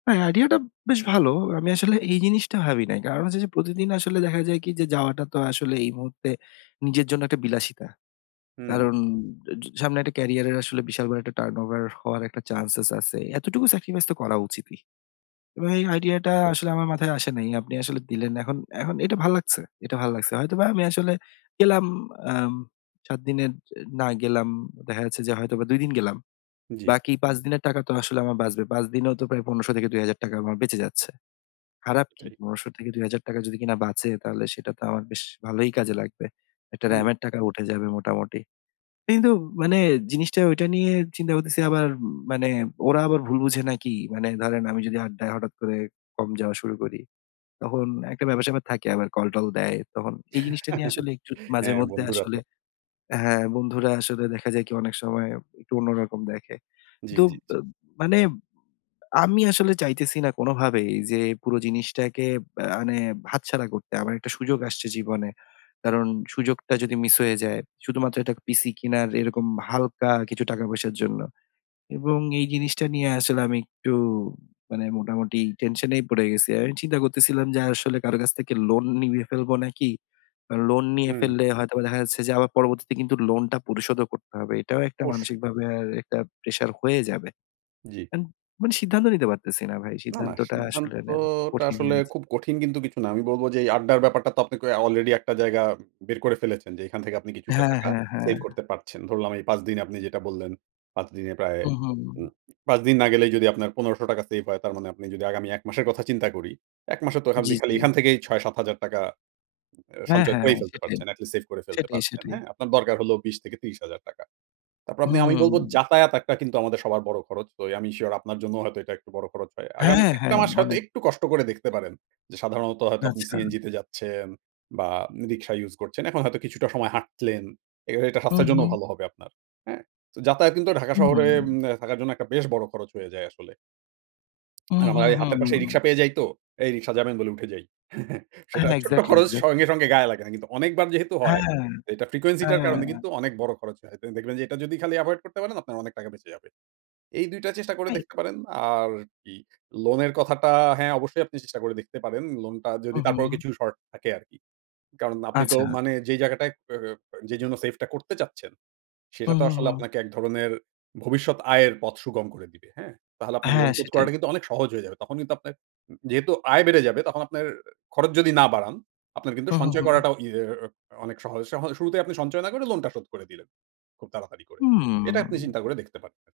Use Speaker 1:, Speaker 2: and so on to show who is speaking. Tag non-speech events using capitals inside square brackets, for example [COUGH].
Speaker 1: হ্যাঁ, আইডিয়াটা বেশ ভালো। আমি আসলে এই জিনিসটা ভাবি নাই। কারণ হচ্ছে যে, প্রতিদিন আসলে দেখা যায় কি যে, যাওয়াটা তো আসলে এই মুহূর্তে নিজের জন্য একটা বিলাসিতা।
Speaker 2: হুম।
Speaker 1: কারণ ঝ সামনে একটা ক্যারিয়ারের আসলে বিশাল একটা টার্নওভার হওয়ার একটা চান্সসেস আছে। এতটুকু স্যাক্রিফাইস তো করা উচিতই। এবং এই আইডিয়াটা আসলে আমার মাথায় আসে নাই। আপনি আসলে দিলেন। এখন, এখন, এটা ভাল লাগছে এটা ভাল লাগছে হয়তোবা আমি আসলে গেলাম আম ৭ দিনের না গেলাম। দেখা যাচ্ছে যে, হয়তোবা ২ দিন গেলাম।
Speaker 2: জি।
Speaker 1: বাকি ৫ দিনের টাকা তো আসলে আমার বাঁচবে। ৫ দিনেও তো প্রায় ১৫০০ থেকে ৳২০০০ আমার বেঁচে যাচ্ছে। খারাপ কি?
Speaker 2: এটাই।
Speaker 1: পণেরশো থেকে ৳২০০০ যদি কিনা বাঁচে তাহলে সেটা তো আমার বেশ ভালই কাজে লাগবে। একটা
Speaker 2: হুম।
Speaker 1: র‍্যামের টাকা উঠে যাবে মোটামুটি। কিন্তু মানে জিনিসটা ঐটা নিয়ে চিন্তা করতেছি আবার মানে "ওরা আবার ভুল বুঝে নাকি"? মানে ধরেন আমি যদি আড্ডায় হঠাৎ করে কম যাওয়া শুরু করি, তখন একটা ব্যাপার স্যাপার থাকে আবার কলটল দেয়। তখন এই জিনিসটা নিয়ে
Speaker 2: [CHUCKLES]
Speaker 1: আসলে একটু মাঝে
Speaker 2: হ্যাঁ,
Speaker 1: মধ্যে
Speaker 2: বন্ধুরা
Speaker 1: আসলে
Speaker 2: তো
Speaker 1: হ্যাঁ, বন্ধুরা আসলে দেখা যায় কি অনেক সময় একটু অন্যরকম দেখে।
Speaker 2: জি,
Speaker 1: তুব
Speaker 2: জি, জি।
Speaker 1: আ মানে আমি আসলে চাইতেছি না কোনভাবেই যে, পুরো জিনিসটাকে ব্য মানে হাত ছাড়া করতে। আমার একটা সুযোগ আসছে জীবনে। কারণ সুযোগটা যদি মিস হয়ে যায়, শুধুমাত্র একটা পিসি কিনার এরকম হালকা কিছু টাকা পয়সার জন্য। এবং এই জিনিসটা নিয়ে আসলে আমি একটু মানে মোটামুটি টেনশন এই পড়ে গেছি। আমি চিন্তা করতেছিলাম যে, আসলে কারো কাছ থেকে লোন নিয়ে ফেলবো নাকি? আ লোন নিয়ে
Speaker 2: হুম।
Speaker 1: ফেললে হয়তো বা দেখা যাচ্ছে যে, আবার পরবর্তীতে কিন্তু লোন টা পরিশোধ ও করতে হবে। এটাও একটা
Speaker 2: অবশ্যই।
Speaker 1: মানসিকভাবে আরএকটা প্রেশার হয়ে যাবে।
Speaker 2: জি।
Speaker 1: [UNINTELLIGIBLE] মানে সিদ্ধান্ত নিতে পারতেছি না ভাই।
Speaker 2: না, না,
Speaker 1: সিদ্ধান্তটা আসলে নেয়া খুব
Speaker 2: সিদ্ধান্তটা
Speaker 1: কঠিন হয়ে
Speaker 2: আসলে
Speaker 1: যাচ্ছে।
Speaker 2: খুব কঠিন কিন্তু কিছু না। আমি বলব যে, এই আড্ডার ব্যাপারটা তো আপনি ক অলরেডি একটা জায়গা বের করে ফেলেছেন যে, এখান থেকে আপনি কিছুটা
Speaker 1: হ্যাঁ,
Speaker 2: টাকা
Speaker 1: হ্যাঁ, হ্যাঁ,
Speaker 2: সেভ
Speaker 1: হ্যাঁ।
Speaker 2: করতে পারছেন। ধরলাম এই ৫ দিনে আপনি যেটা বললেন ৫ দিনে প্রায়
Speaker 1: হু,
Speaker 2: উ
Speaker 1: হুম।
Speaker 2: ৫ দিন না গেলেই যদি আপনার ১৫০০ সেভ হয় তার মানে আপনি যদি আগামী ১ মাসের কথা চিন্তা করি, ১ মাসে তো খাবলি
Speaker 1: জি,
Speaker 2: খালি
Speaker 1: জি।
Speaker 2: এখান থেকেই ৳৬-৭ এ
Speaker 1: হ্যাঁ,
Speaker 2: সঞ্চয়
Speaker 1: হ্যাঁ।
Speaker 2: করেই ফেলতে
Speaker 1: সেটাই,
Speaker 2: পারছেন, এট লিস্ট সেভ করে ফেলতে
Speaker 1: সেটাই,
Speaker 2: পারছেন।
Speaker 1: সেটাই।
Speaker 2: হ্যাঁ, আপনার দরকার হলো ২০ থেকে ৳৩০,০০০ তারপর আপনি আমি বলব
Speaker 1: হুম।
Speaker 2: যাতায়াত একটা কিন্তু আমাদের সবার বড় খরচ। আমি সিওর আপনার জন্য হয়তো এটা একটু বড় খরচ হয়। আগামী
Speaker 1: হ্যাঁ,
Speaker 2: ১ টা
Speaker 1: হ্যাঁ।
Speaker 2: মাস হয়তো
Speaker 1: অনেক।
Speaker 2: একটু কষ্ট করে দেখতে পারেন। যে, সাধারণত হয়তো আপনি
Speaker 1: আচ্ছা।
Speaker 2: সিএনজি তে যাচ্ছেন বা রিক্সা ইউস করছেন। এখন হয়তো কিছুটা সময় হাঁটলেন। এ এটা
Speaker 1: হু,
Speaker 2: স্বাস্থ্যের
Speaker 1: [BLOWS AIR]
Speaker 2: জন্যও
Speaker 1: হুম।
Speaker 2: ভালো হবে আপনার। হ্যাঁ, তো যাতায়াত কিন্তু ঢাকা
Speaker 1: হু,
Speaker 2: শহরে
Speaker 1: হুম।
Speaker 2: উম্নে থাকার জন্য একটা বেশ বড় খরচ হয়ে যায় আসলে।
Speaker 1: হু,
Speaker 2: আর আমার
Speaker 1: হু,
Speaker 2: এই
Speaker 1: হু,
Speaker 2: হাতের পাশেই
Speaker 1: হুম।
Speaker 2: রিক্সা পেয়ে যাই তো এই রিক্শা যাবেন বলে উঠে যাই। [CHUCKLES] সেটা
Speaker 1: হ্যাঁ।
Speaker 2: ছোট্ট
Speaker 1: এক্সাক্টলি,
Speaker 2: খরচ
Speaker 1: এক্সাক্টলি।
Speaker 2: সঙ্গে, সঙ্গে, গায়ে লাগে না কিন্তু অনেকবার যেহেতু হয়
Speaker 1: হ্যাঁ।
Speaker 2: এটা ফ্রিকোয়েন্সি টার কারণে
Speaker 1: হ্যাঁ।
Speaker 2: কিন্তু অনেক বড় খরচ হয়। তো দেখবেন যে, এটা যদি খালি এভয়েড করতে পারেন আপনার অনেক টাকা বেঁচে যাবে। এই ২ টা চেষ্টা করে
Speaker 1: তাই।
Speaker 2: দেখতে পারেন। আর কি লোন এর কথাটা হ্যাঁ, অবশ্যই আপনি চেষ্টা করে দেখতে পারেন। লোন টা
Speaker 1: হু,
Speaker 2: যদি তারপরও
Speaker 1: হুম।
Speaker 2: কিছু শর্ট থাকে আরকি। কারণ আপনি তো
Speaker 1: আচ্ছা।
Speaker 2: মানে যেই জায়গাটায় [UNINTELLIGIBLE] যে, জন্য সেফ টা করতে চাচ্ছেন।
Speaker 1: হু,
Speaker 2: সেটা তো
Speaker 1: হু,
Speaker 2: আসলে
Speaker 1: হুম।
Speaker 2: আপনাকে এক ধরনের ভবিষ্যৎ আয়ের পথ সুগম করে দিবে। হ্যাঁ? তাহলে আপনার লোন
Speaker 1: হ্যাঁ,
Speaker 2: শোধ
Speaker 1: সেটাই।
Speaker 2: করাটা কিন্তু অনেক সহজ হয়ে যাবে। তখন কিন্তু আপনার যেহেতু আয় বেড়ে যাবে, তখন আপনার খরচ যদি না বাড়ান আপনার কিন্তু
Speaker 1: হু, হু,
Speaker 2: সঞ্চয়
Speaker 1: হুম।
Speaker 2: করাটা ইয়া অনেক সহজ, সহজে, শুরুতেই আপনি সঞ্চয় না করে লোন টা শোধ করে দিলেন। খুব তাড়াতাড়ি করে।
Speaker 1: হুমম।
Speaker 2: এটা আপনি চিন্তা করে দেখতে পারেন।